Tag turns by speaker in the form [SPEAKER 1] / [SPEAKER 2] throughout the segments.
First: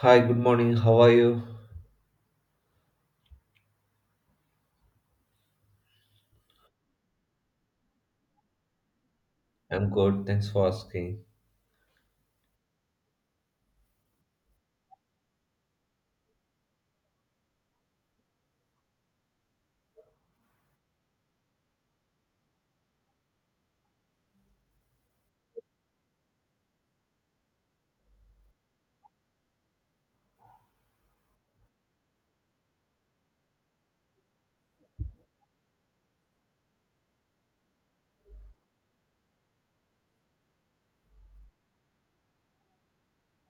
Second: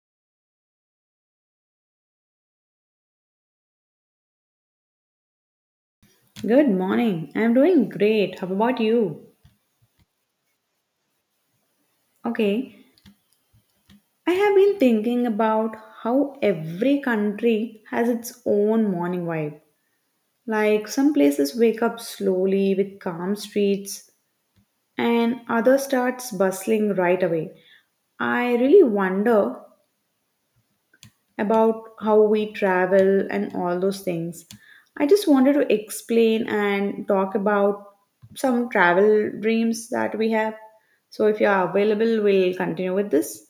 [SPEAKER 1] Hi, good morning. How are you?
[SPEAKER 2] Good morning. I'm doing great. How about you?
[SPEAKER 1] I'm good. Thanks for asking.
[SPEAKER 2] Okay. I have been thinking about how every country has its own morning vibe. Like some places wake up slowly with calm streets and other starts bustling right away. I really wonder about how we travel and all those things. I just wanted to explain and talk about some travel dreams that we have. So, if you are available, we'll continue with this.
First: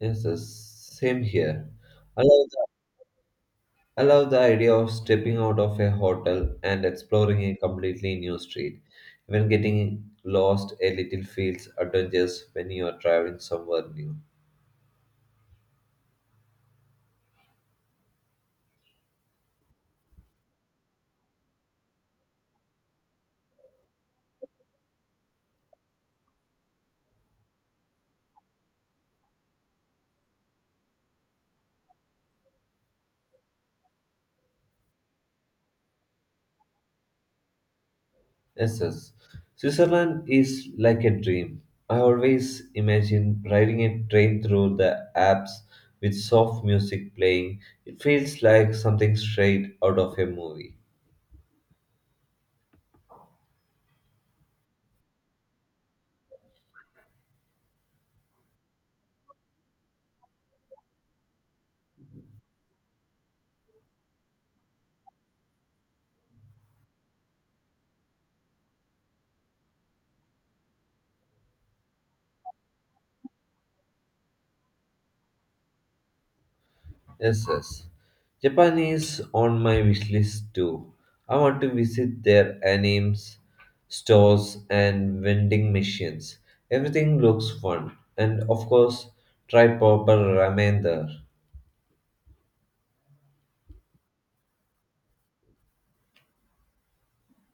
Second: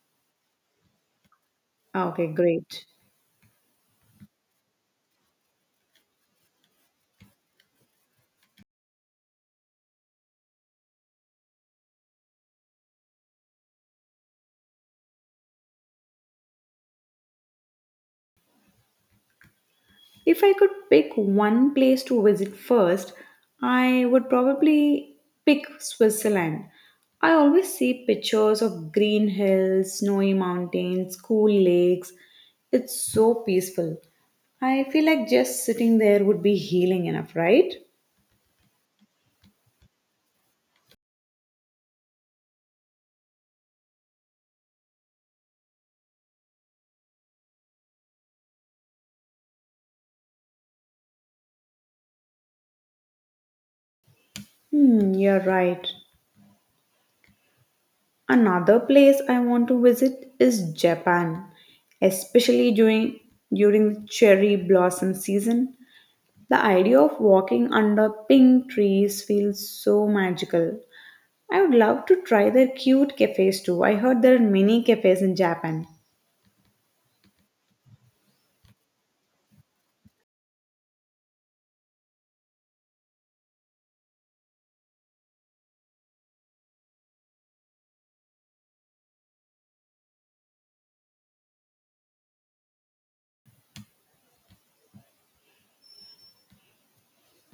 [SPEAKER 1] Yes, the same here. I
[SPEAKER 2] Okay,
[SPEAKER 1] love the,
[SPEAKER 2] great.
[SPEAKER 1] I love the idea of stepping out of a hotel and exploring a completely new street. Even getting lost a little feels adventurous when you are traveling somewhere new.
[SPEAKER 2] If I could pick one place to visit first, I would probably pick Switzerland. I always see pictures of green hills, snowy mountains, cool lakes. It's so peaceful. I feel like just sitting there would be healing enough, right?
[SPEAKER 1] Yes, yes. Switzerland is like a dream. I always imagine riding a train through the Alps with soft music playing. It feels like something straight out of a movie.
[SPEAKER 2] Hmm, you're right. Another place I want to visit is Japan, especially during the cherry blossom season. The idea of walking under pink trees feels so magical. I would love to try their cute cafes too. I heard there are many cafes in Japan.
[SPEAKER 1] Yes, yes. Japan is on my wish list too. I want to visit their animes, stores, and vending machines. Everything looks fun. And of course, try proper ramen there.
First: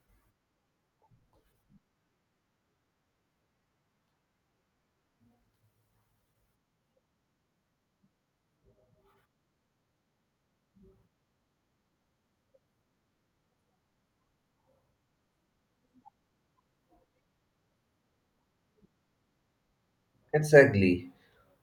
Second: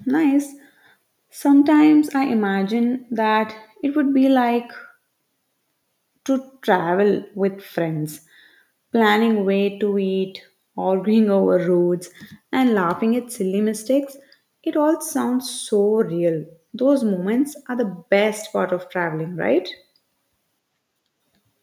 [SPEAKER 2] Nice. Sometimes I imagine that it would be like to travel with friends planning where to eat, arguing over routes, and laughing at silly mistakes. It all sounds so real. Those moments are the best part of traveling, right?
[SPEAKER 1] Exactly.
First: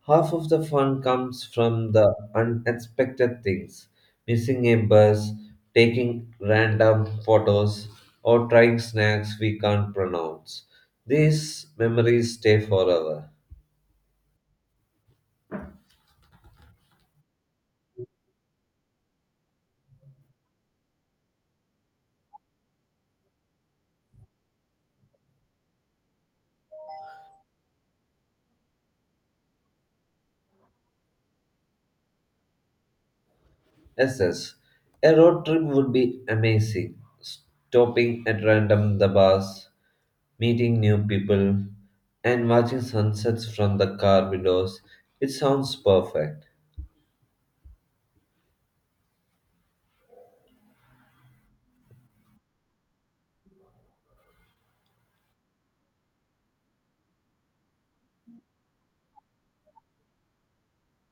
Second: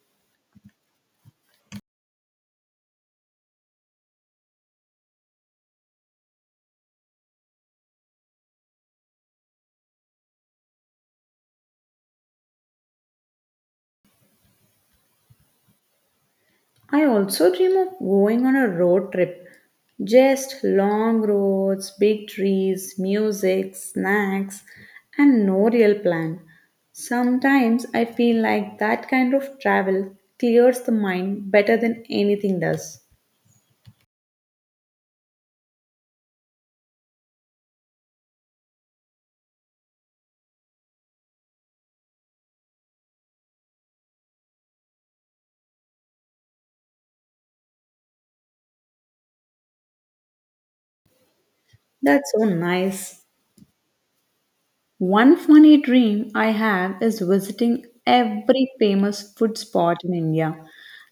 [SPEAKER 1] Half of the fun comes from the unexpected things missing a bus, taking random photos, or trying snacks we can't pronounce. These memories stay forever.
[SPEAKER 2] I also dream of going on a road trip. Just long roads, big trees, music, snacks, and no real plan. Sometimes I feel like that kind of travel clears the mind better than anything does.
[SPEAKER 1] Yes, yes. A road trip would be amazing. Stopping at random the bars, meeting new people, and watching sunsets from the car windows. It sounds perfect.
[SPEAKER 2] That's so nice. One funny dream I have is visiting every famous food spot in India,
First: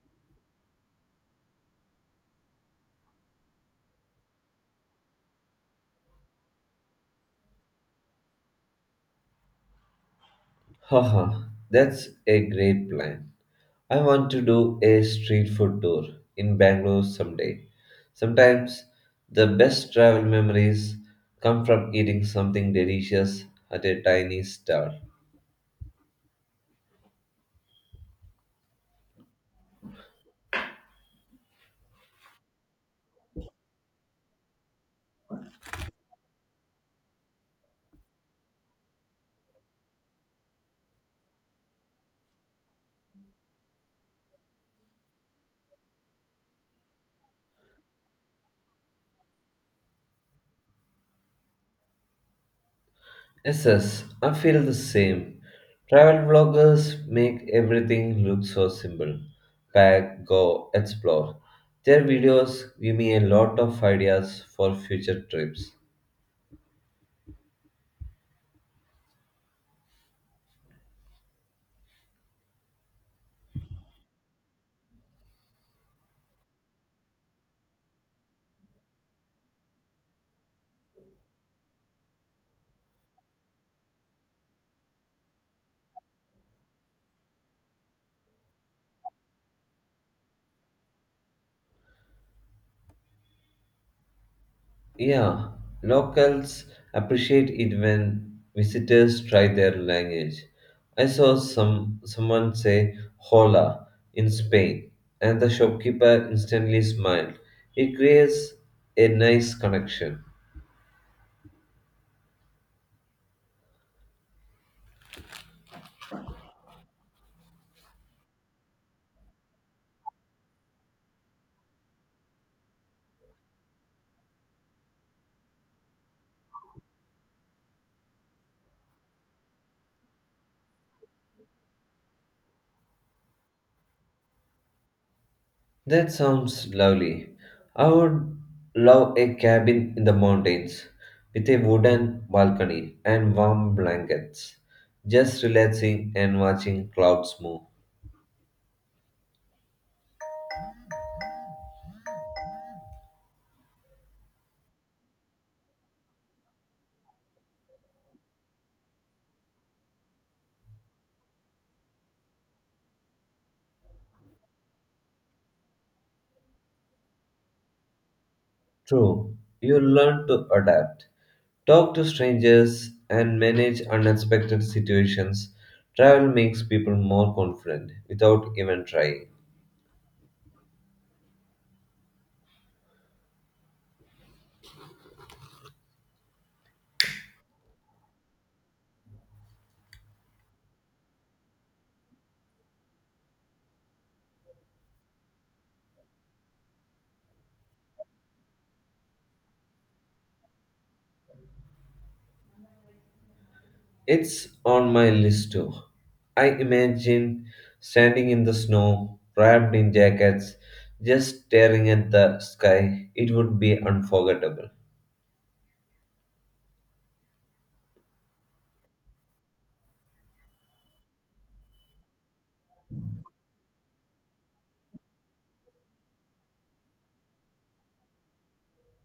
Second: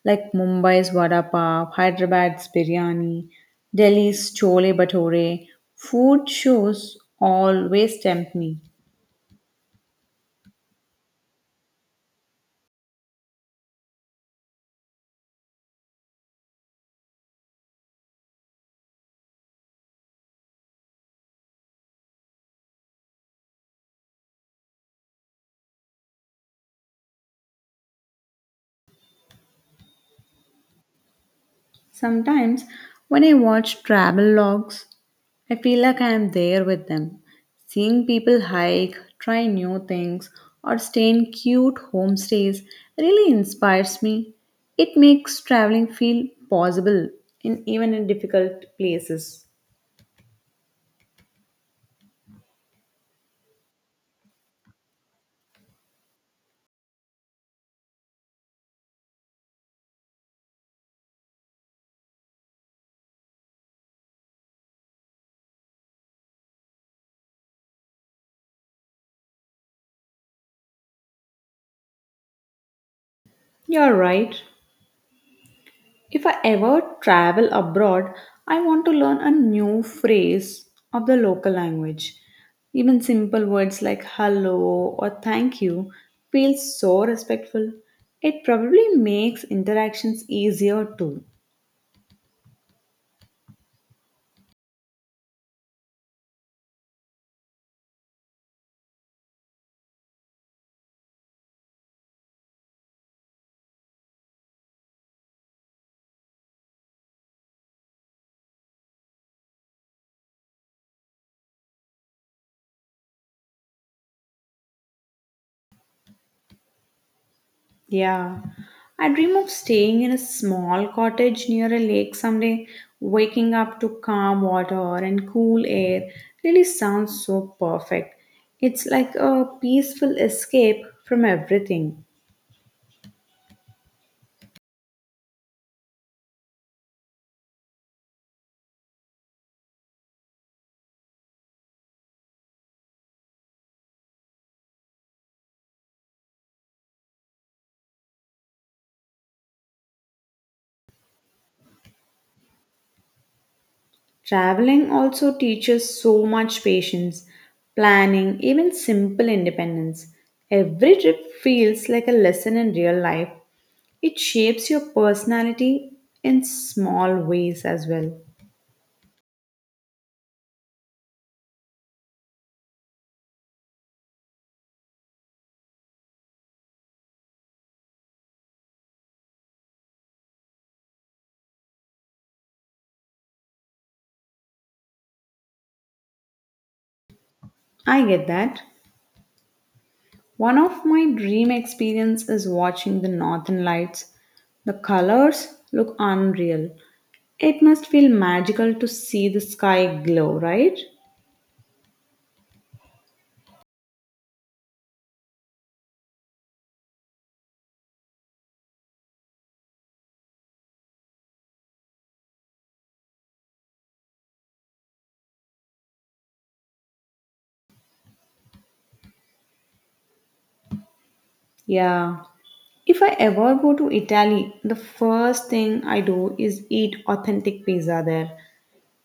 [SPEAKER 2] like Mumbai's vada pav, Hyderabad's biryani, Delhi's chole bhature. Food shows always tempt me.
[SPEAKER 1] Haha, that's a great plan. I want to do a street food tour in Bangalore someday. Sometimes the best travel memories come from eating something delicious at a tiny stall.
[SPEAKER 2] Sometimes when I watch travel logs I feel like I am there with them, seeing people hike, try new things, or stay in cute homestays really inspires me. It makes traveling feel possible in even in difficult places.
[SPEAKER 1] Yes, yes, I feel the same. Travel vloggers make everything look so simple. Pack, go, explore. Their videos give me a lot of ideas for future trips.
[SPEAKER 2] You're right. If I ever travel abroad, I want to learn a new phrase of the local language. Even simple words like hello or thank you feel so respectful. It probably makes interactions easier too.
[SPEAKER 1] Yeah, locals appreciate it when visitors try their language. I saw someone say hola in Spain, and the shopkeeper instantly smiled. It creates a nice connection.
[SPEAKER 2] Yeah. I dream of staying in a small cottage near a lake someday. Waking up to calm water and cool air really sounds so perfect. It's like a peaceful escape from everything.
[SPEAKER 1] That sounds lovely. I would love a cabin in the mountains with a wooden balcony and warm blankets, just relaxing and watching clouds move.
[SPEAKER 2] Traveling also teaches so much patience, planning, even simple independence. Every trip feels like a lesson in real life. It shapes your personality in small ways as well.
[SPEAKER 1] True, you learn to adapt, talk to strangers, and manage unexpected situations. Travel makes people more confident without even trying.
[SPEAKER 2] I get that. One of my dream experience is watching the northern lights. The colors look unreal. It must feel magical to see the sky glow, right?
[SPEAKER 1] It's on my list too. I imagine standing in the snow, wrapped in jackets, just staring at the sky. It would be unforgettable.
[SPEAKER 2] Yeah. If I ever go to Italy, the first thing I do is eat authentic pizza there.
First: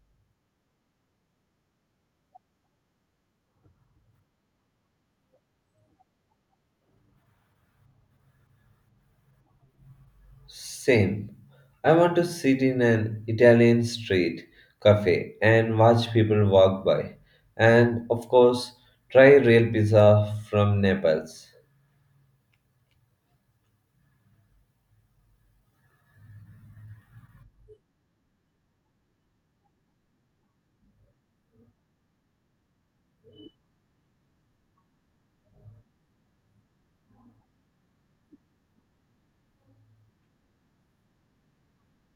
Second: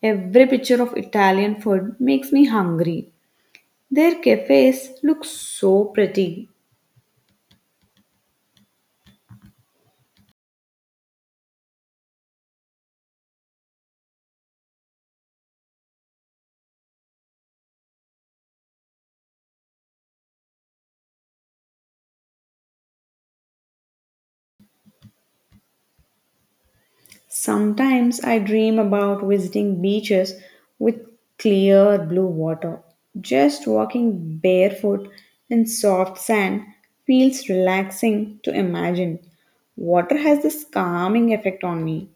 [SPEAKER 2] Every picture of Italian food makes me hungry. Their cafes look so pretty.
[SPEAKER 1] Same. I want to sit in an Italian street cafe and watch people walk by. And of course, try real pizza from Naples.
[SPEAKER 2] Sometimes I dream about visiting beaches with clear blue water. Just walking barefoot in soft sand feels relaxing to imagine. Water has this calming effect on me.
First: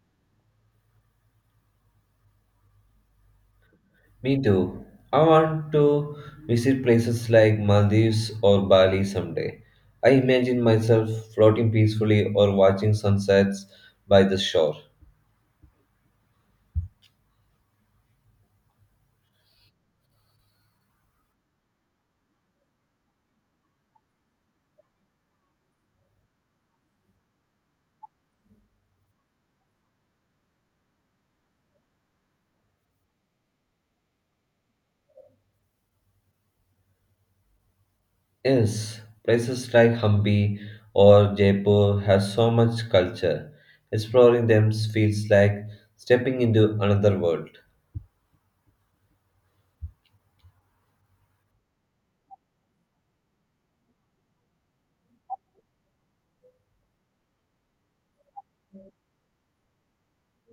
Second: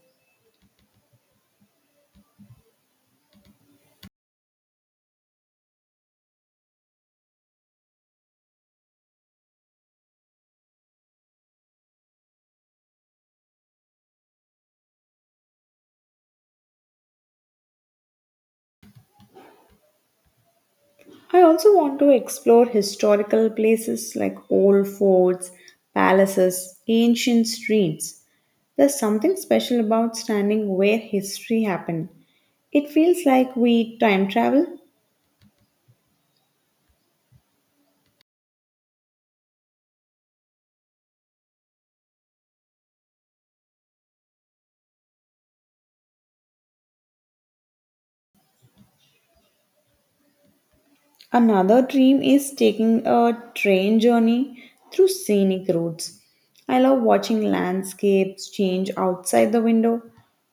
[SPEAKER 1] Me too. I want to visit places like Maldives or Bali someday. I imagine myself floating peacefully or watching sunsets by the shore.
[SPEAKER 2] I also want to explore historical places like old forts, palaces, ancient streets. There's something special about standing where history happened. It feels like we time travel.
[SPEAKER 1] Yes, places like Hampi or Jaipur have so much culture. Exploring them feels like stepping into another world.
[SPEAKER 2] Another dream is taking a train journey through scenic roads. I love watching landscapes change outside the window.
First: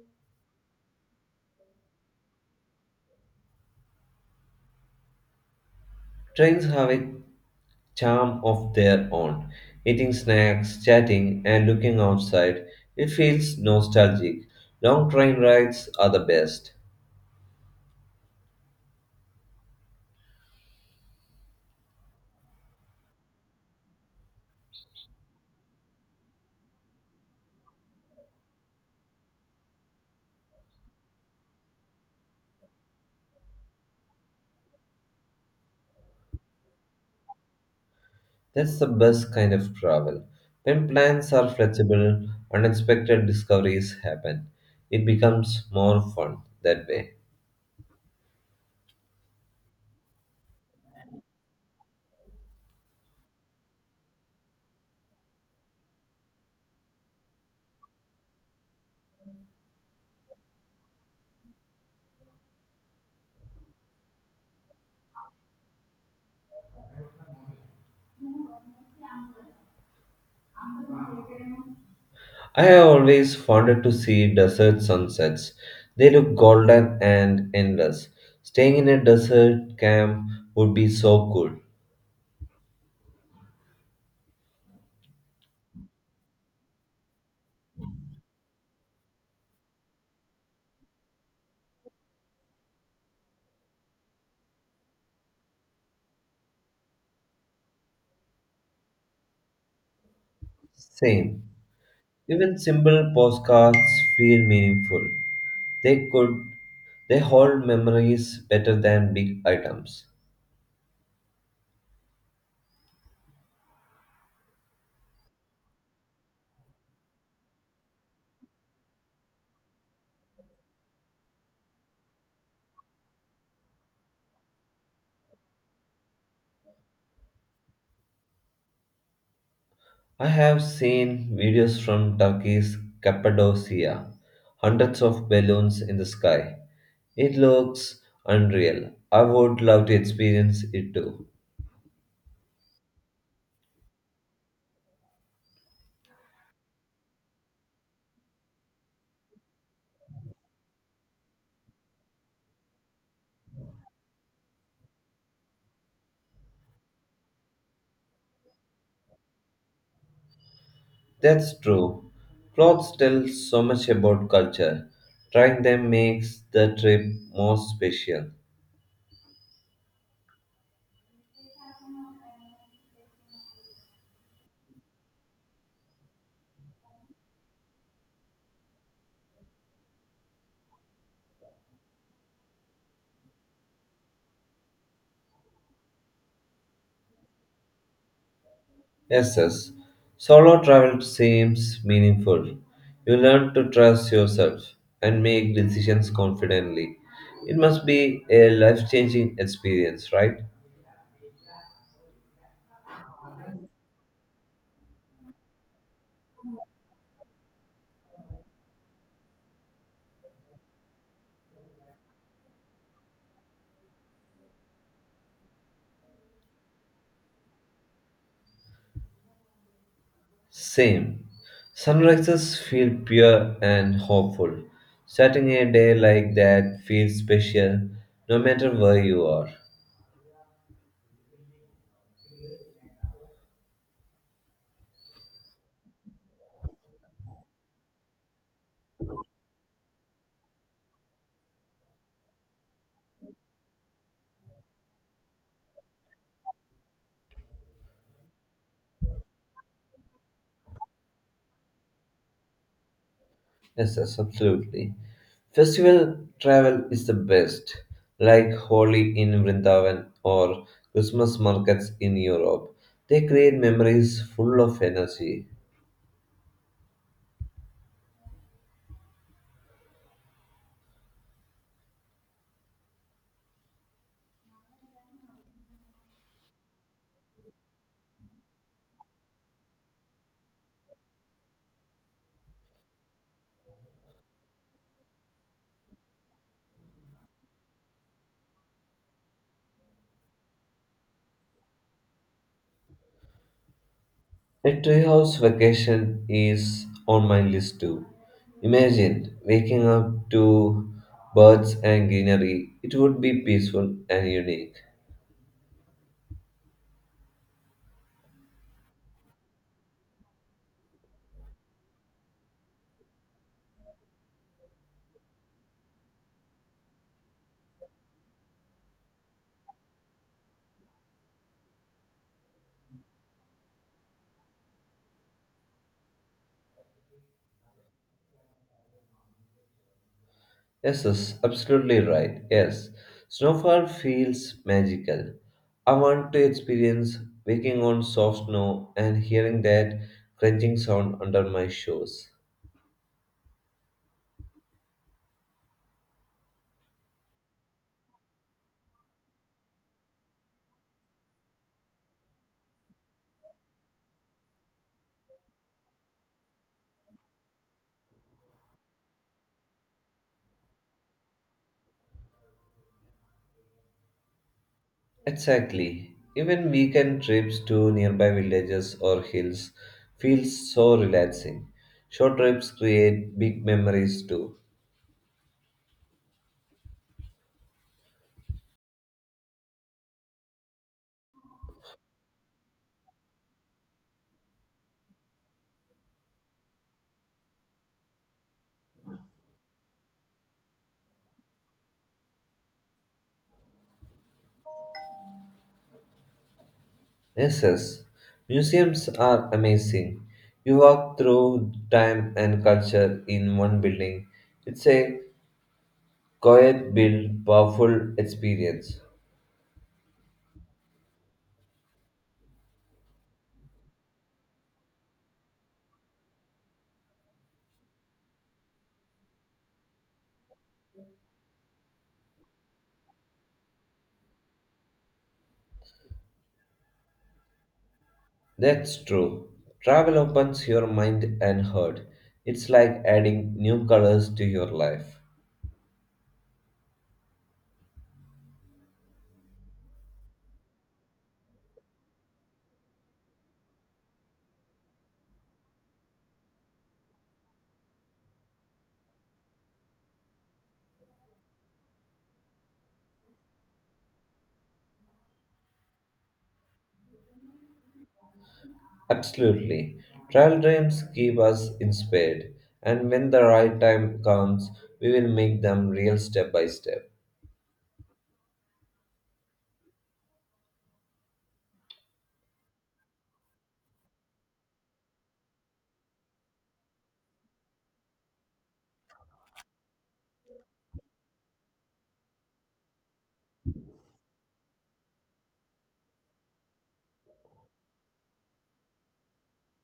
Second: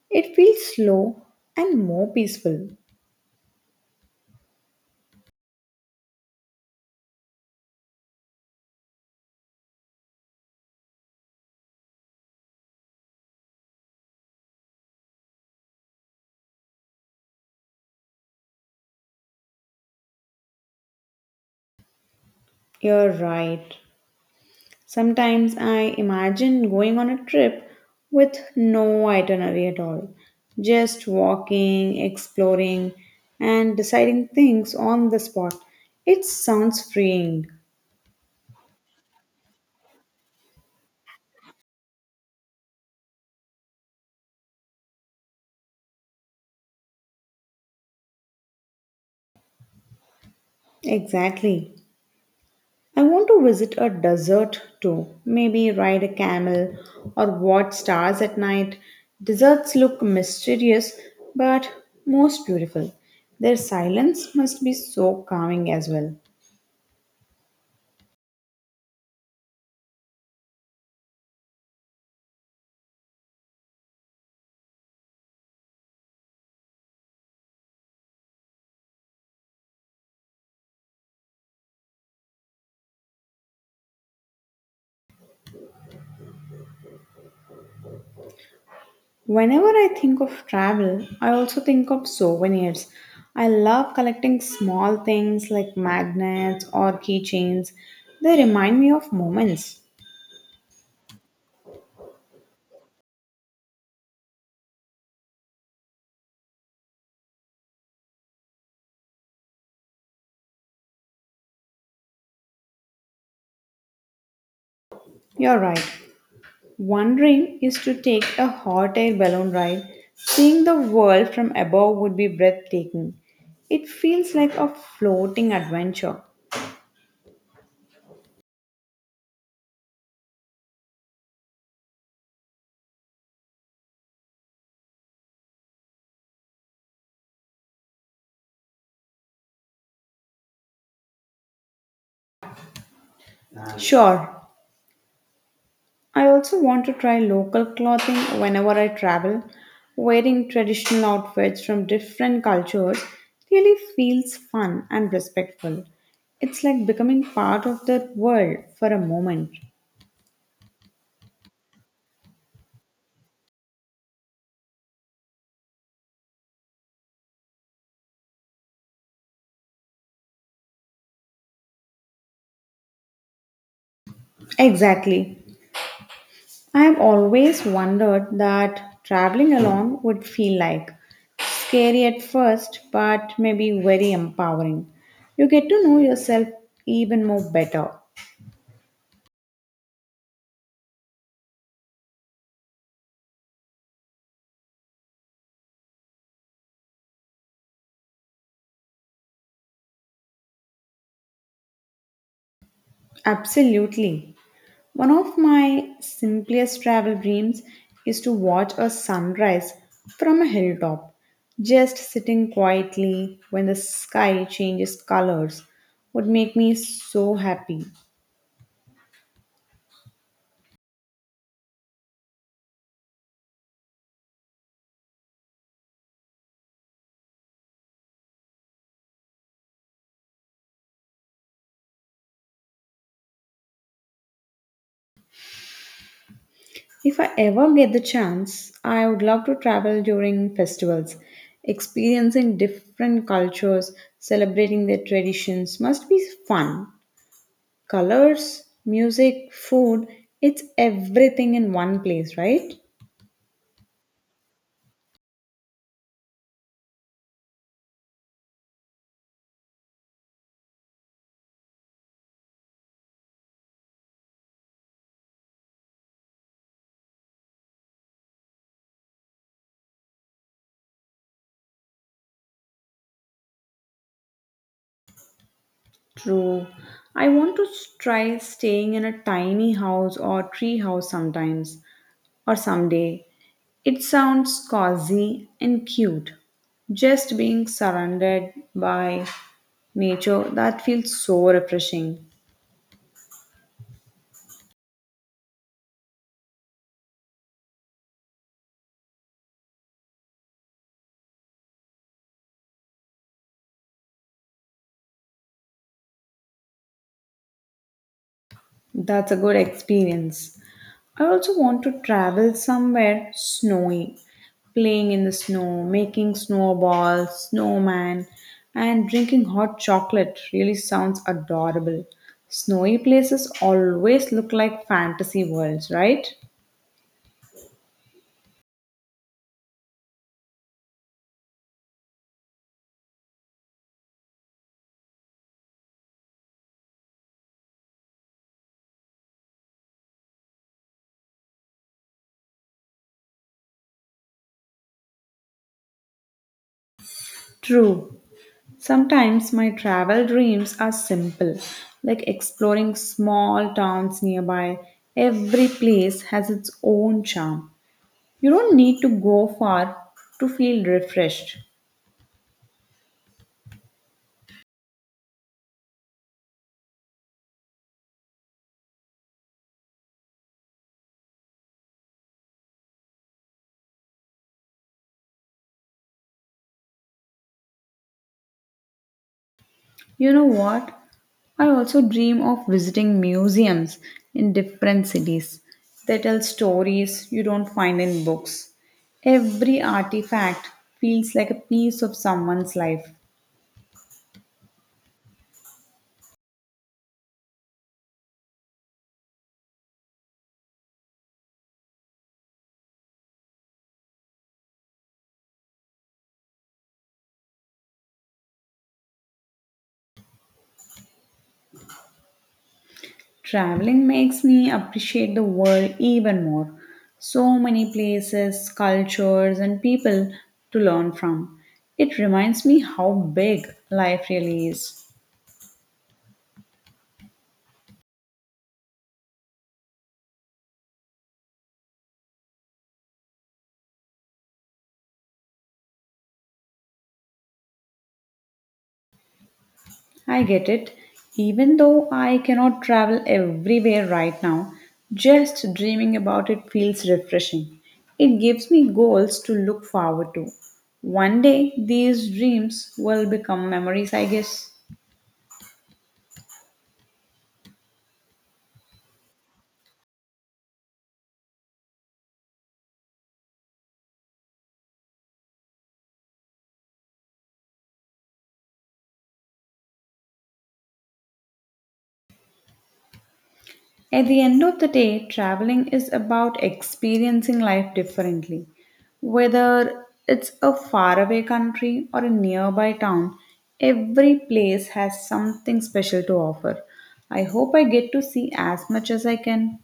[SPEAKER 2] It feels slow and more peaceful.
[SPEAKER 1] Trains have it charm of their own. Eating snacks, chatting, and looking outside, it feels nostalgic. Long train rides are the best.
[SPEAKER 2] You're right. Sometimes I imagine going on a trip with no itinerary at all, just walking, exploring, and deciding things on the spot. It sounds freeing.
[SPEAKER 1] That's the best kind of travel. When plans are flexible, unexpected discoveries happen. It becomes more fun that way.
[SPEAKER 2] Exactly. I want to visit a desert too, maybe ride a camel or watch stars at night. Deserts look mysterious but most beautiful. Their silence must be so calming as well.
[SPEAKER 1] I have always wanted to see desert sunsets. They look golden and endless. Staying in a desert camp would be so cool.
[SPEAKER 2] Whenever I think of travel, I also think of souvenirs. I love collecting small things like magnets or keychains. They remind me of moments.
[SPEAKER 1] Same. Even simple postcards feel meaningful. They could they hold memories better than big items.
[SPEAKER 2] You're right. One dream is to take a hot air balloon ride. Seeing the world from above would be breathtaking. It feels like a floating adventure.
[SPEAKER 1] I have seen videos from Turkey's Cappadocia, hundreds of balloons in the sky. It looks unreal. I would love to experience it too.
[SPEAKER 2] Sure, I also want to try local clothing whenever I travel. Wearing traditional outfits from different cultures really feels fun and respectful. It's like becoming part of the world for a moment.
[SPEAKER 1] That's true. Clothes tell so much about culture. Trying them makes the trip more special.
[SPEAKER 2] Exactly. I have always wondered that traveling alone would feel like scary at first, but maybe very empowering. You get to know yourself even more better.
[SPEAKER 1] Yes, yes. Solo travel seems meaningful. You learn to trust yourself and make decisions confidently. It must be a life changing experience, right?
[SPEAKER 2] Absolutely. One of my simplest travel dreams is to watch a sunrise from a hilltop, just sitting quietly when the sky changes colors would make me so happy.
[SPEAKER 1] Same. Sunrises feel pure and hopeful. Starting a day like that feels special no matter where you are.
[SPEAKER 2] If I ever get the chance, I would love to travel during festivals. Experiencing different cultures, celebrating their traditions must be fun. Colors, music, food, it's everything in one place, right?
[SPEAKER 1] Yes, yes, absolutely. Festival travel is the best, like Holi in Vrindavan or Christmas markets in Europe. They create memories full of energy.
[SPEAKER 2] True. I want to try staying in a tiny house or tree house sometimes or someday. It sounds cozy and cute. Just being surrounded by nature, that feels so refreshing.
[SPEAKER 1] A treehouse vacation is on my list too. Imagine waking up to birds and greenery. It would be peaceful and unique.
[SPEAKER 2] That's a good experience. I also want to travel somewhere snowy, playing in the snow, making snowballs, snowman, and drinking hot chocolate really sounds adorable. Snowy places always look like fantasy worlds, right?
[SPEAKER 1] Yes, yes, absolutely right. Yes, snowfall feels magical. I want to experience waking on soft snow and hearing that crunching sound under my shoes.
[SPEAKER 2] True. Sometimes my travel dreams are simple, like exploring small towns nearby. Every place has its own charm. You don't need to go far to feel refreshed.
[SPEAKER 1] Exactly. Even weekend trips to nearby villages or hills feel so relaxing. Short trips create big memories too.
[SPEAKER 2] You know what? I also dream of visiting museums in different cities. They tell stories you don't find in books. Every artifact feels like a piece of someone's life.
[SPEAKER 1] Yes, yes. Museums are amazing. You walk through time and culture in one building. It's a quiet build powerful experience.
[SPEAKER 2] Traveling makes me appreciate the world even more. So many places, cultures, and people to learn from. It reminds me how big life really is.
[SPEAKER 1] That's true. Travel opens your mind and heart. It's like adding new colors to your life.
[SPEAKER 2] I get it. Even though I cannot travel everywhere right now, just dreaming about it feels refreshing. It gives me goals to look forward to. One day, these dreams will become memories, I guess.
[SPEAKER 1] Absolutely. Travel dreams keep us inspired, and when the right time comes, we will make them real step by step.
[SPEAKER 2] At the end of the day, traveling is about experiencing life differently. Whether it's a faraway country or a nearby town, every place has something special to offer. I hope I get to see as much as I can.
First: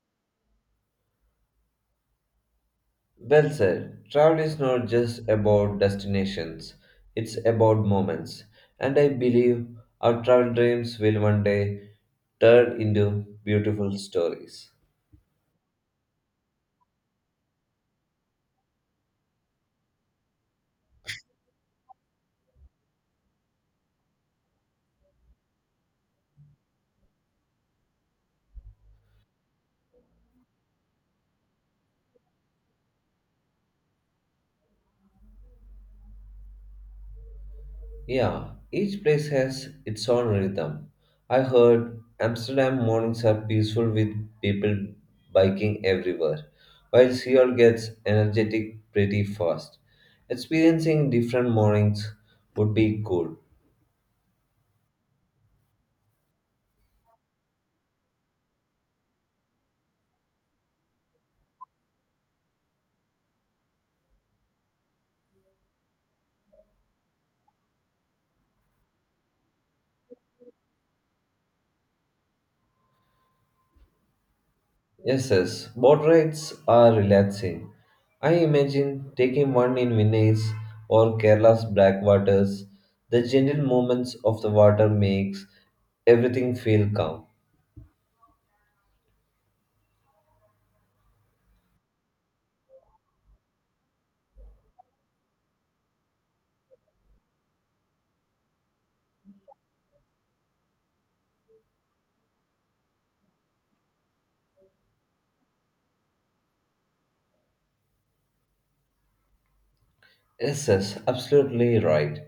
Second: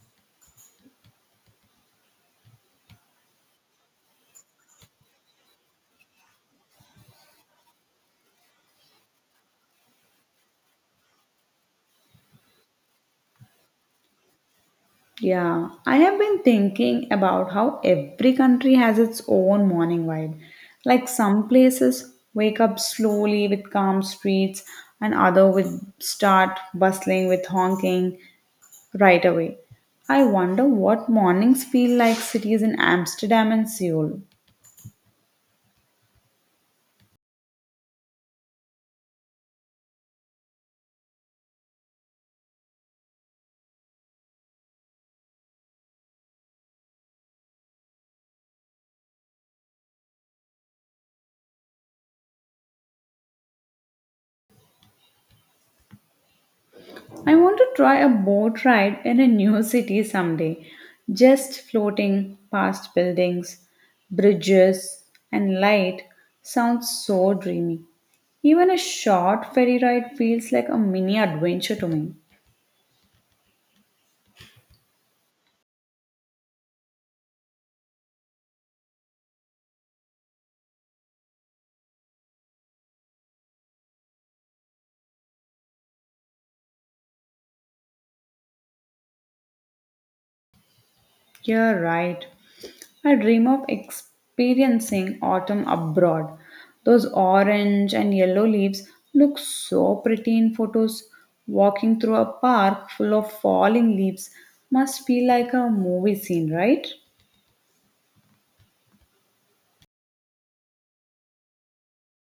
[SPEAKER 1] Well said. Travel is not just about destinations, it's about moments. And I believe our travel dreams will one day turn into beautiful stories.
[SPEAKER 2] Yeah, I have been thinking about how every country has its own morning vibe. Like some places wake up slowly with calm streets, and other would start bustling with honking right away. I wonder what mornings feel like cities in Amsterdam and Seoul.
[SPEAKER 1] Yeah, each place has its own rhythm. I heard Amsterdam mornings are peaceful with people biking everywhere, while Seoul gets energetic pretty fast. Experiencing different mornings would be cool.
[SPEAKER 2] I want to try a boat ride in a new city someday, just floating past buildings, bridges, and light sounds so dreamy. Even a short ferry ride feels like a mini adventure to me.
[SPEAKER 1] Yes, yes, boat rides are relaxing. I imagine taking one in Venice or Kerala's backwaters. The gentle movements of the water makes everything feel calm.
[SPEAKER 2] You're right. I dream of experiencing autumn abroad. Those orange and yellow leaves look so pretty in photos. Walking through a park full of falling leaves must feel like a movie scene, right?
[SPEAKER 1] Yes, yes, absolutely right.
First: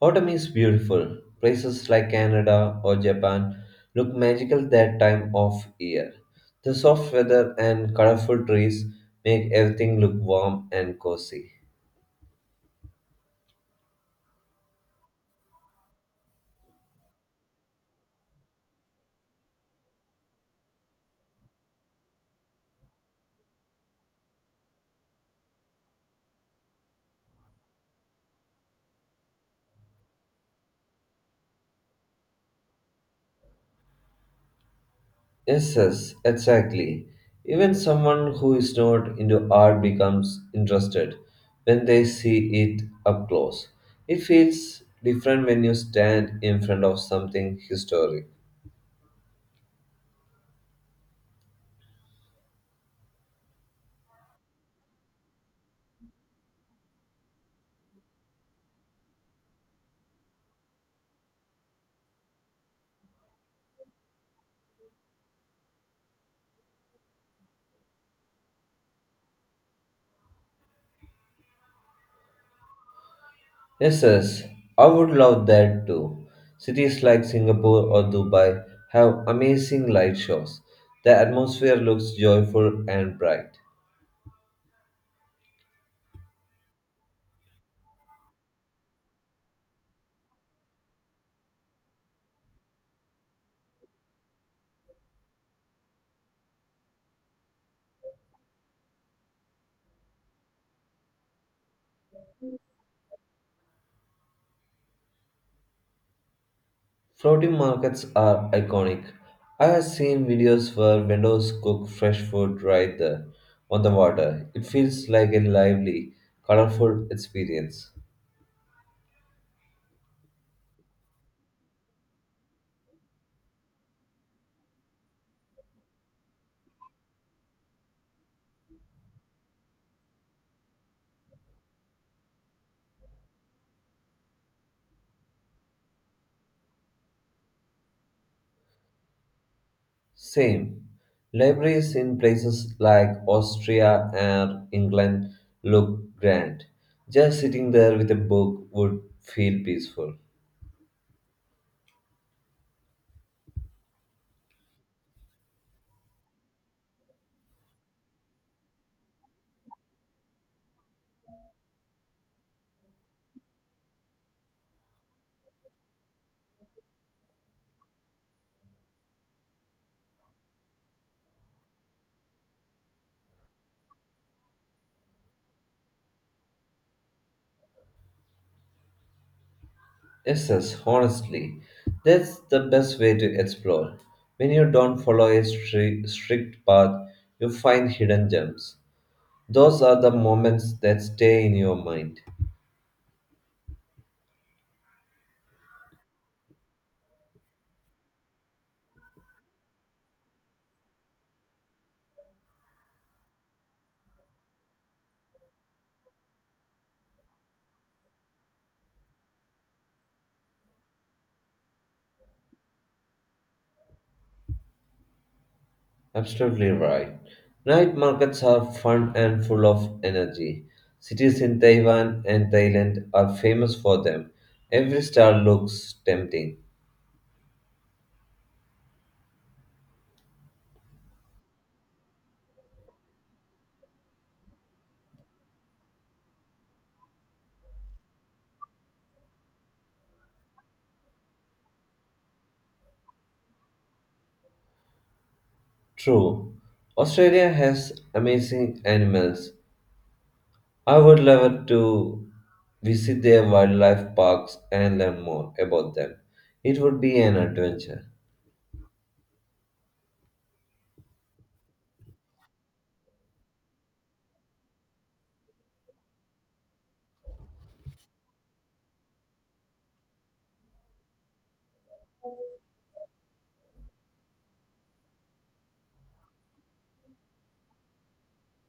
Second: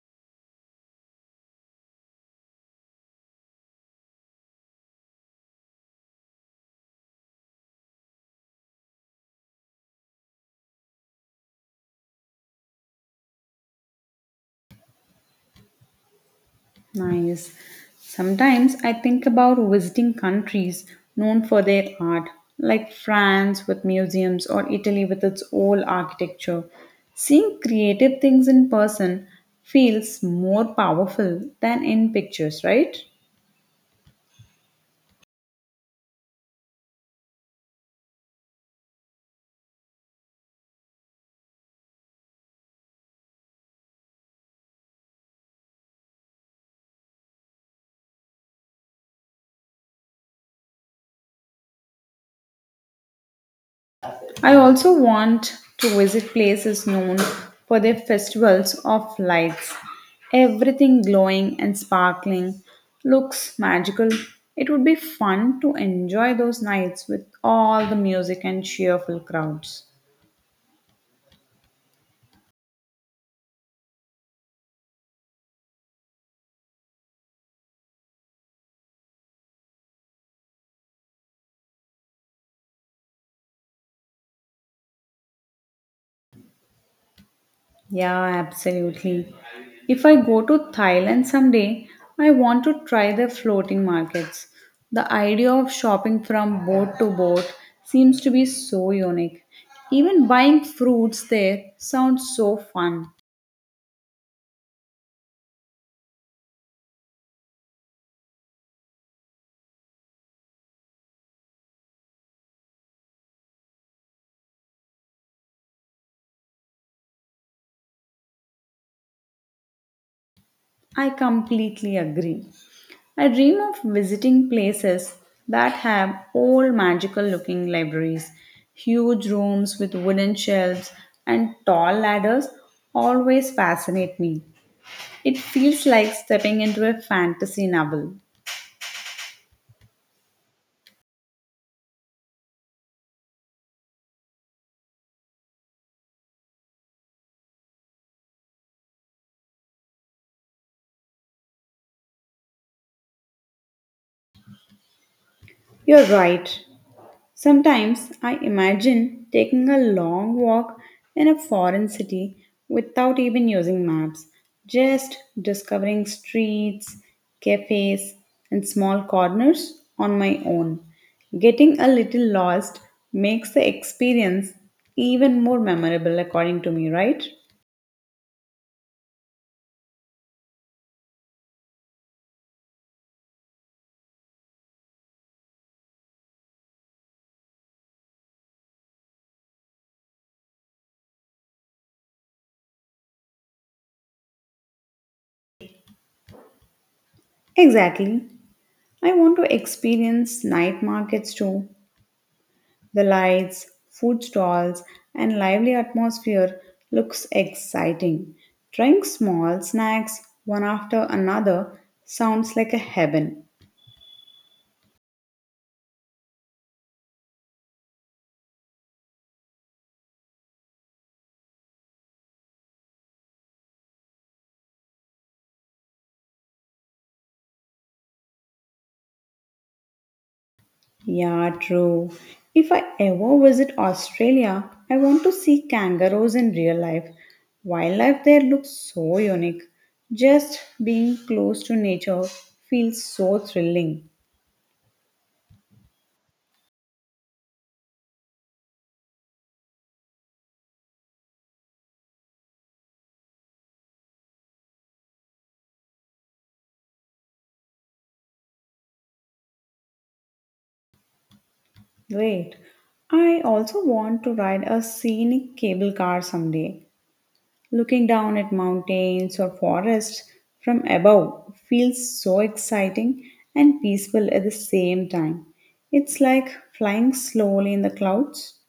[SPEAKER 1] Autumn is beautiful. Places like Canada or Japan look magical that time of year. The soft weather and colorful trees make everything look warm and cozy.
[SPEAKER 2] Nice. Sometimes I think about visiting countries known for their art, like France with museums or Italy with its old architecture. Seeing creative things in person feels more powerful than in pictures, right?
[SPEAKER 1] Yes, yes, exactly. Even someone who is not into art becomes interested when they see it up close. It feels different when you stand in front of something historic.
[SPEAKER 2] I also want to visit places known for their festivals of lights. Everything glowing and sparkling looks magical. It would be fun to enjoy those nights with all the music and cheerful crowds.
[SPEAKER 1] Yes, yes, I would love that too. Cities like Singapore or Dubai have amazing light shows. The atmosphere looks joyful and bright.
[SPEAKER 2] Yeah, absolutely. If I go to Thailand someday, I want to try the floating markets. The idea of shopping from boat to boat seems to be so unique. Even buying fruits there sounds so fun.
[SPEAKER 1] Floating markets are iconic. I have seen videos where vendors cook fresh food right there on the water. It feels like a lively, colorful experience.
[SPEAKER 2] I completely agree. I dream of visiting places that have old magical looking libraries, huge rooms with wooden shelves, and tall ladders always fascinate me. It feels like stepping into a fantasy novel.
[SPEAKER 1] Same. Libraries in places like Austria and England look grand. Just sitting there with a book would feel peaceful.
[SPEAKER 2] You're right. Sometimes I imagine taking a long walk in a foreign city without even using maps, just discovering streets, cafes, and small corners on my own. Getting a little lost makes the experience even more memorable, according to me, right?
[SPEAKER 1] Yes, yes, honestly, that's the best way to explore. When you don't follow a strict path, you find hidden gems. Those are the moments that stay in your mind.
[SPEAKER 2] Exactly. I want to experience night markets too. The lights, food stalls, and lively atmosphere looks exciting. Trying small snacks one after another sounds like a heaven.
[SPEAKER 1] Absolutely right. Night markets are fun and full of energy. Cities in Taiwan and Thailand are famous for them. Every star looks tempting.
[SPEAKER 2] Yeah, true. If I ever visit Australia, I want to see kangaroos in real life. Wildlife there looks so unique. Just being close to nature feels so thrilling.
[SPEAKER 1] True. Australia has amazing animals. I would love to visit their wildlife parks and learn more about them. It would be an adventure.
[SPEAKER 2] Wait, I also want to ride a scenic cable car someday. Looking down at mountains or forests from above feels so exciting and peaceful at the same time. It's like flying slowly in the clouds.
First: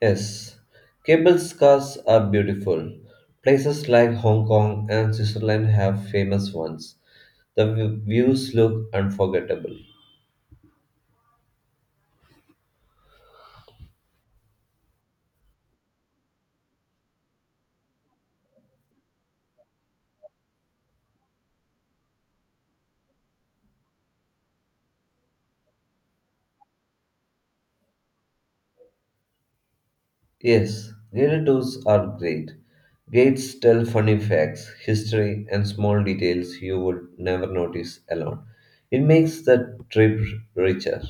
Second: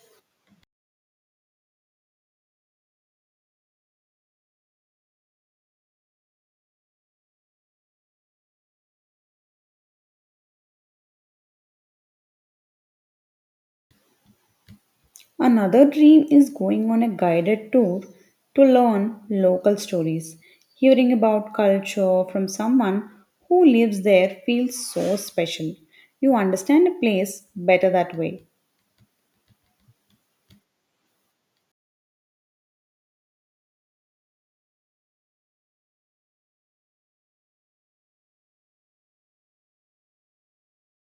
[SPEAKER 1] Yes, cable cars are beautiful. Places like Hong Kong and Switzerland have famous ones. The views look unforgettable.
[SPEAKER 2] Another dream is going on a guided tour to learn local stories. Hearing about culture from someone who lives there feels so special. You understand a place better that way.
[SPEAKER 1] Yes, guided tours are great. Guides tell funny facts, history, and small details you would never notice alone. It makes the trip richer.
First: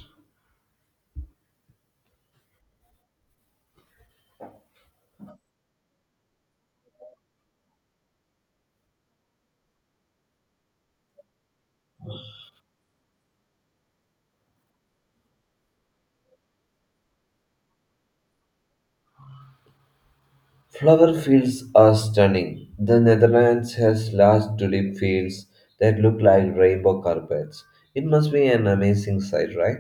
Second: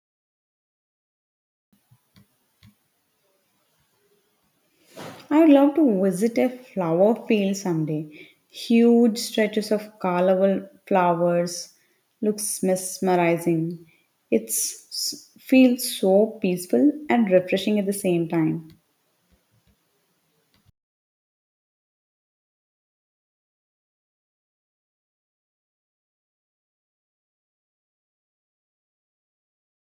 [SPEAKER 2] I would love to visit a flower field someday. Huge stretches of colorful flowers looks mesmerizing. It's feels so peaceful and refreshing at the same time.
[SPEAKER 1] Flower fields are stunning. The Netherlands has large tulip fields that look like rainbow carpets. It must be an amazing sight, right?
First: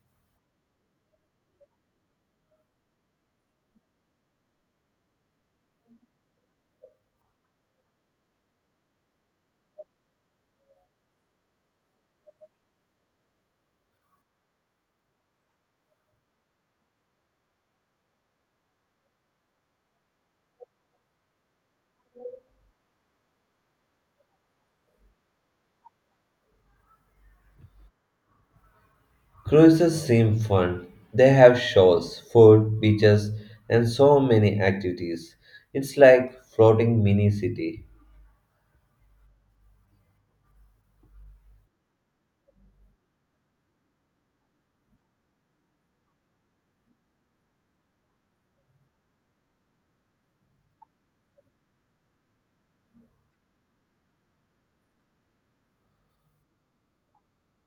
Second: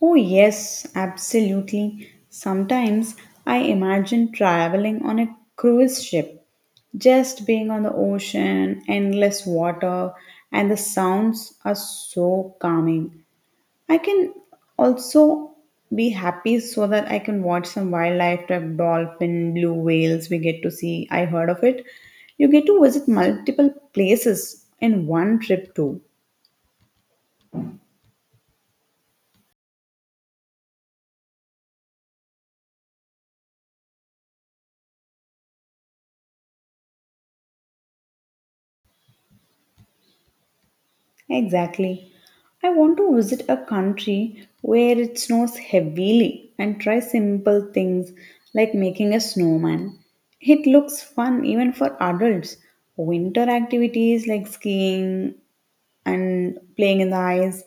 [SPEAKER 2] Oh yes, absolutely. Sometimes I imagine traveling on a cruise ship, just being on the ocean, endless water, and the sounds are so calming. I can also be happy so that I can watch some wildlife like dolphin, blue whales we get to see. I heard of it. You get to visit multiple places in one trip too.
[SPEAKER 1] Cruises seem fun. They have shows, food, beaches, and so many activities. It's like floating mini city.
[SPEAKER 2] Exactly. I want to visit a country where it snows heavily and try simple things like making a snowman. It looks fun even for adults. Winter activities like skiing and playing in the ice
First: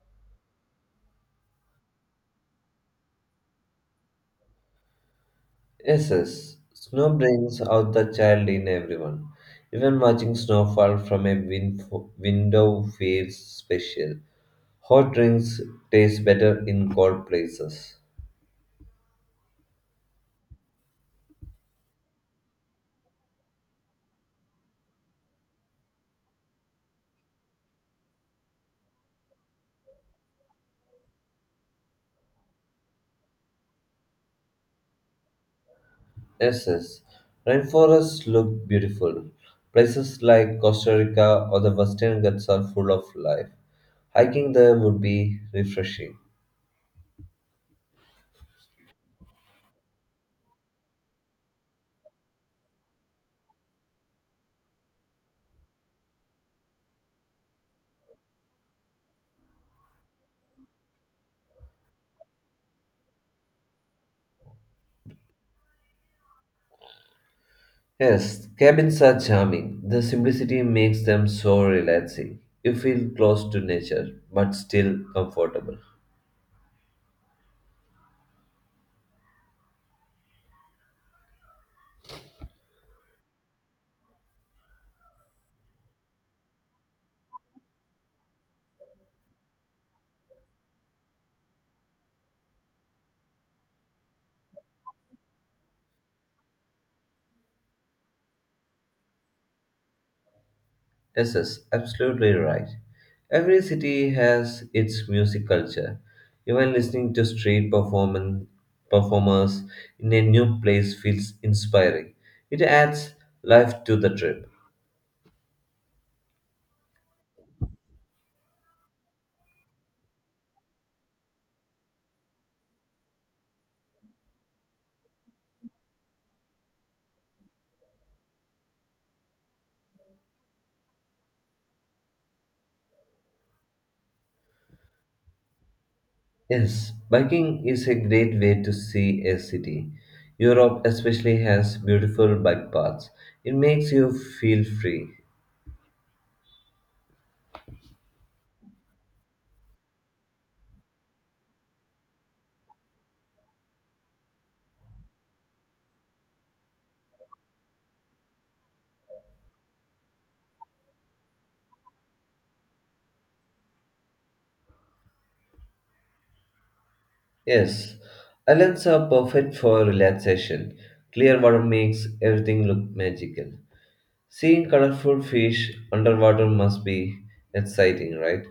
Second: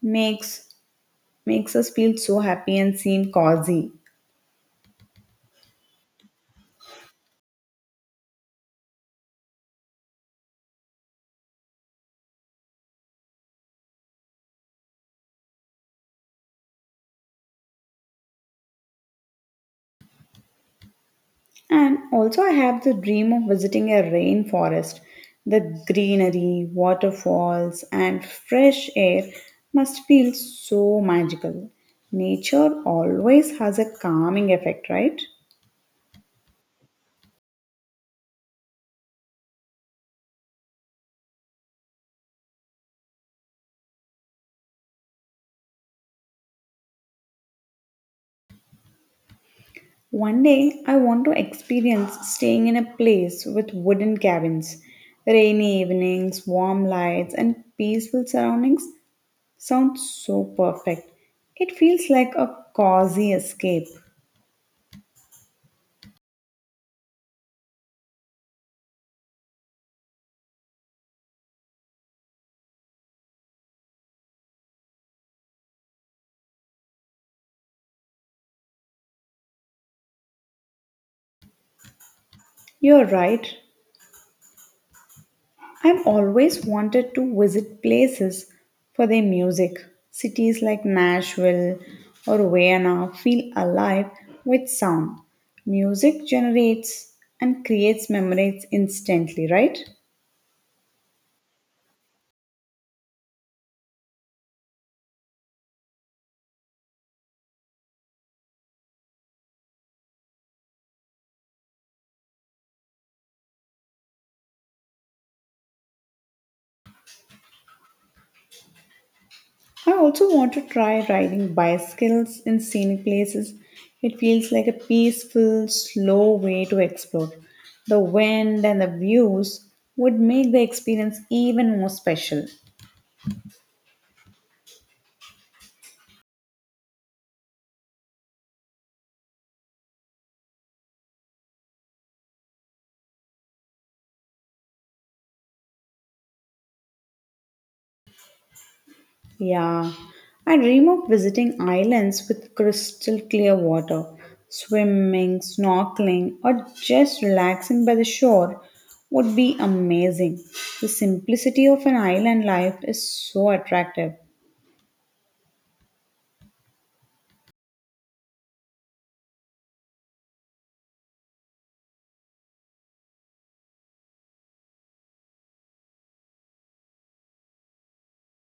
[SPEAKER 2] makes makes us feel so happy and seem cozy.
[SPEAKER 1] Yes, yes. Snow brings out the child in everyone. Even watching snowfall from a window feels special. Hot drinks taste better in cold places.
[SPEAKER 2] And also, I have the dream of visiting a rainforest. The greenery, waterfalls, and fresh air must feel so magical. Nature always has a calming effect, right?
[SPEAKER 1] Yes, yes. Rainforests look beautiful. Places like Costa Rica or the Western Ghats are full of life. Hiking there would be refreshing.
[SPEAKER 2] One day, I want to experience staying in a place with wooden cabins. Rainy evenings, warm lights, and peaceful surroundings sounds so perfect. It feels like a cozy escape.
[SPEAKER 1] Yes, cabins are charming. The simplicity makes them so relaxing. You feel close to nature, but still comfortable.
[SPEAKER 2] You're right. I've always wanted to visit places for their music. Cities like Nashville or Vienna feel alive with sound. Music generates and creates memories instantly, right?
[SPEAKER 1] Yes, yes, absolutely right. Every city has its music culture. Even listening to street performers in a new place feels inspiring. It adds life to the trip.
[SPEAKER 2] I also want to try riding bicycles in scenic places. It feels like a peaceful, slow way to explore. The wind and the views would make the experience even more special.
[SPEAKER 1] Yes, biking is a great way to see a city. Europe especially has beautiful bike paths. It makes you feel free.
[SPEAKER 2] Yeah, I dream of visiting islands with crystal clear water, swimming, snorkeling, or just relaxing by the shore would be amazing. The simplicity of an island life is so attractive.
[SPEAKER 1] Yes, islands are perfect for relaxation. Clear water makes everything look magical. Seeing colorful fish underwater must be exciting, right?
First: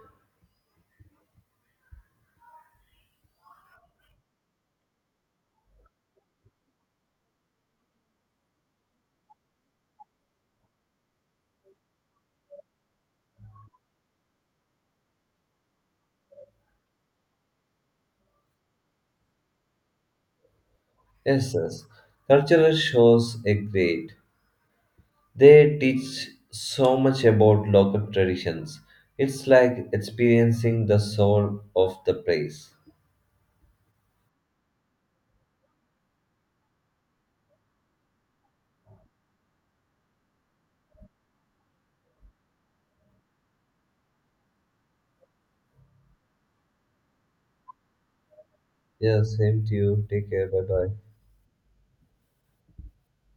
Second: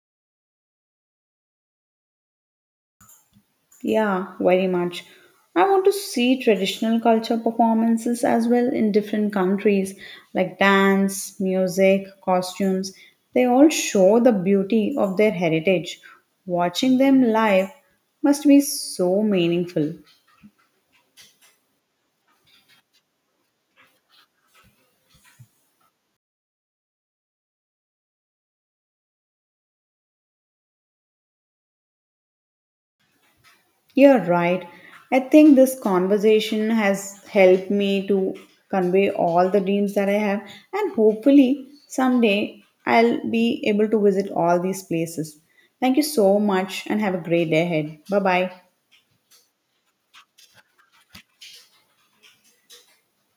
[SPEAKER 2] Yeah, very much. I want to see traditional culture performances as well in different countries, like dance, music, costumes. They all show the beauty of their heritage. Watching them live must be so meaningful.
[SPEAKER 1] Yes, yes. Cultural shows are great. They teach so much about local traditions. It's like experiencing the soul of the place.
[SPEAKER 2] You're right. I think this conversation has helped me to convey all the dreams that I have, and hopefully, someday I'll be able to visit all these places. Thank you so much and have a great day ahead. Bye bye.
[SPEAKER 1] Yeah, same to you. Take care. Bye bye.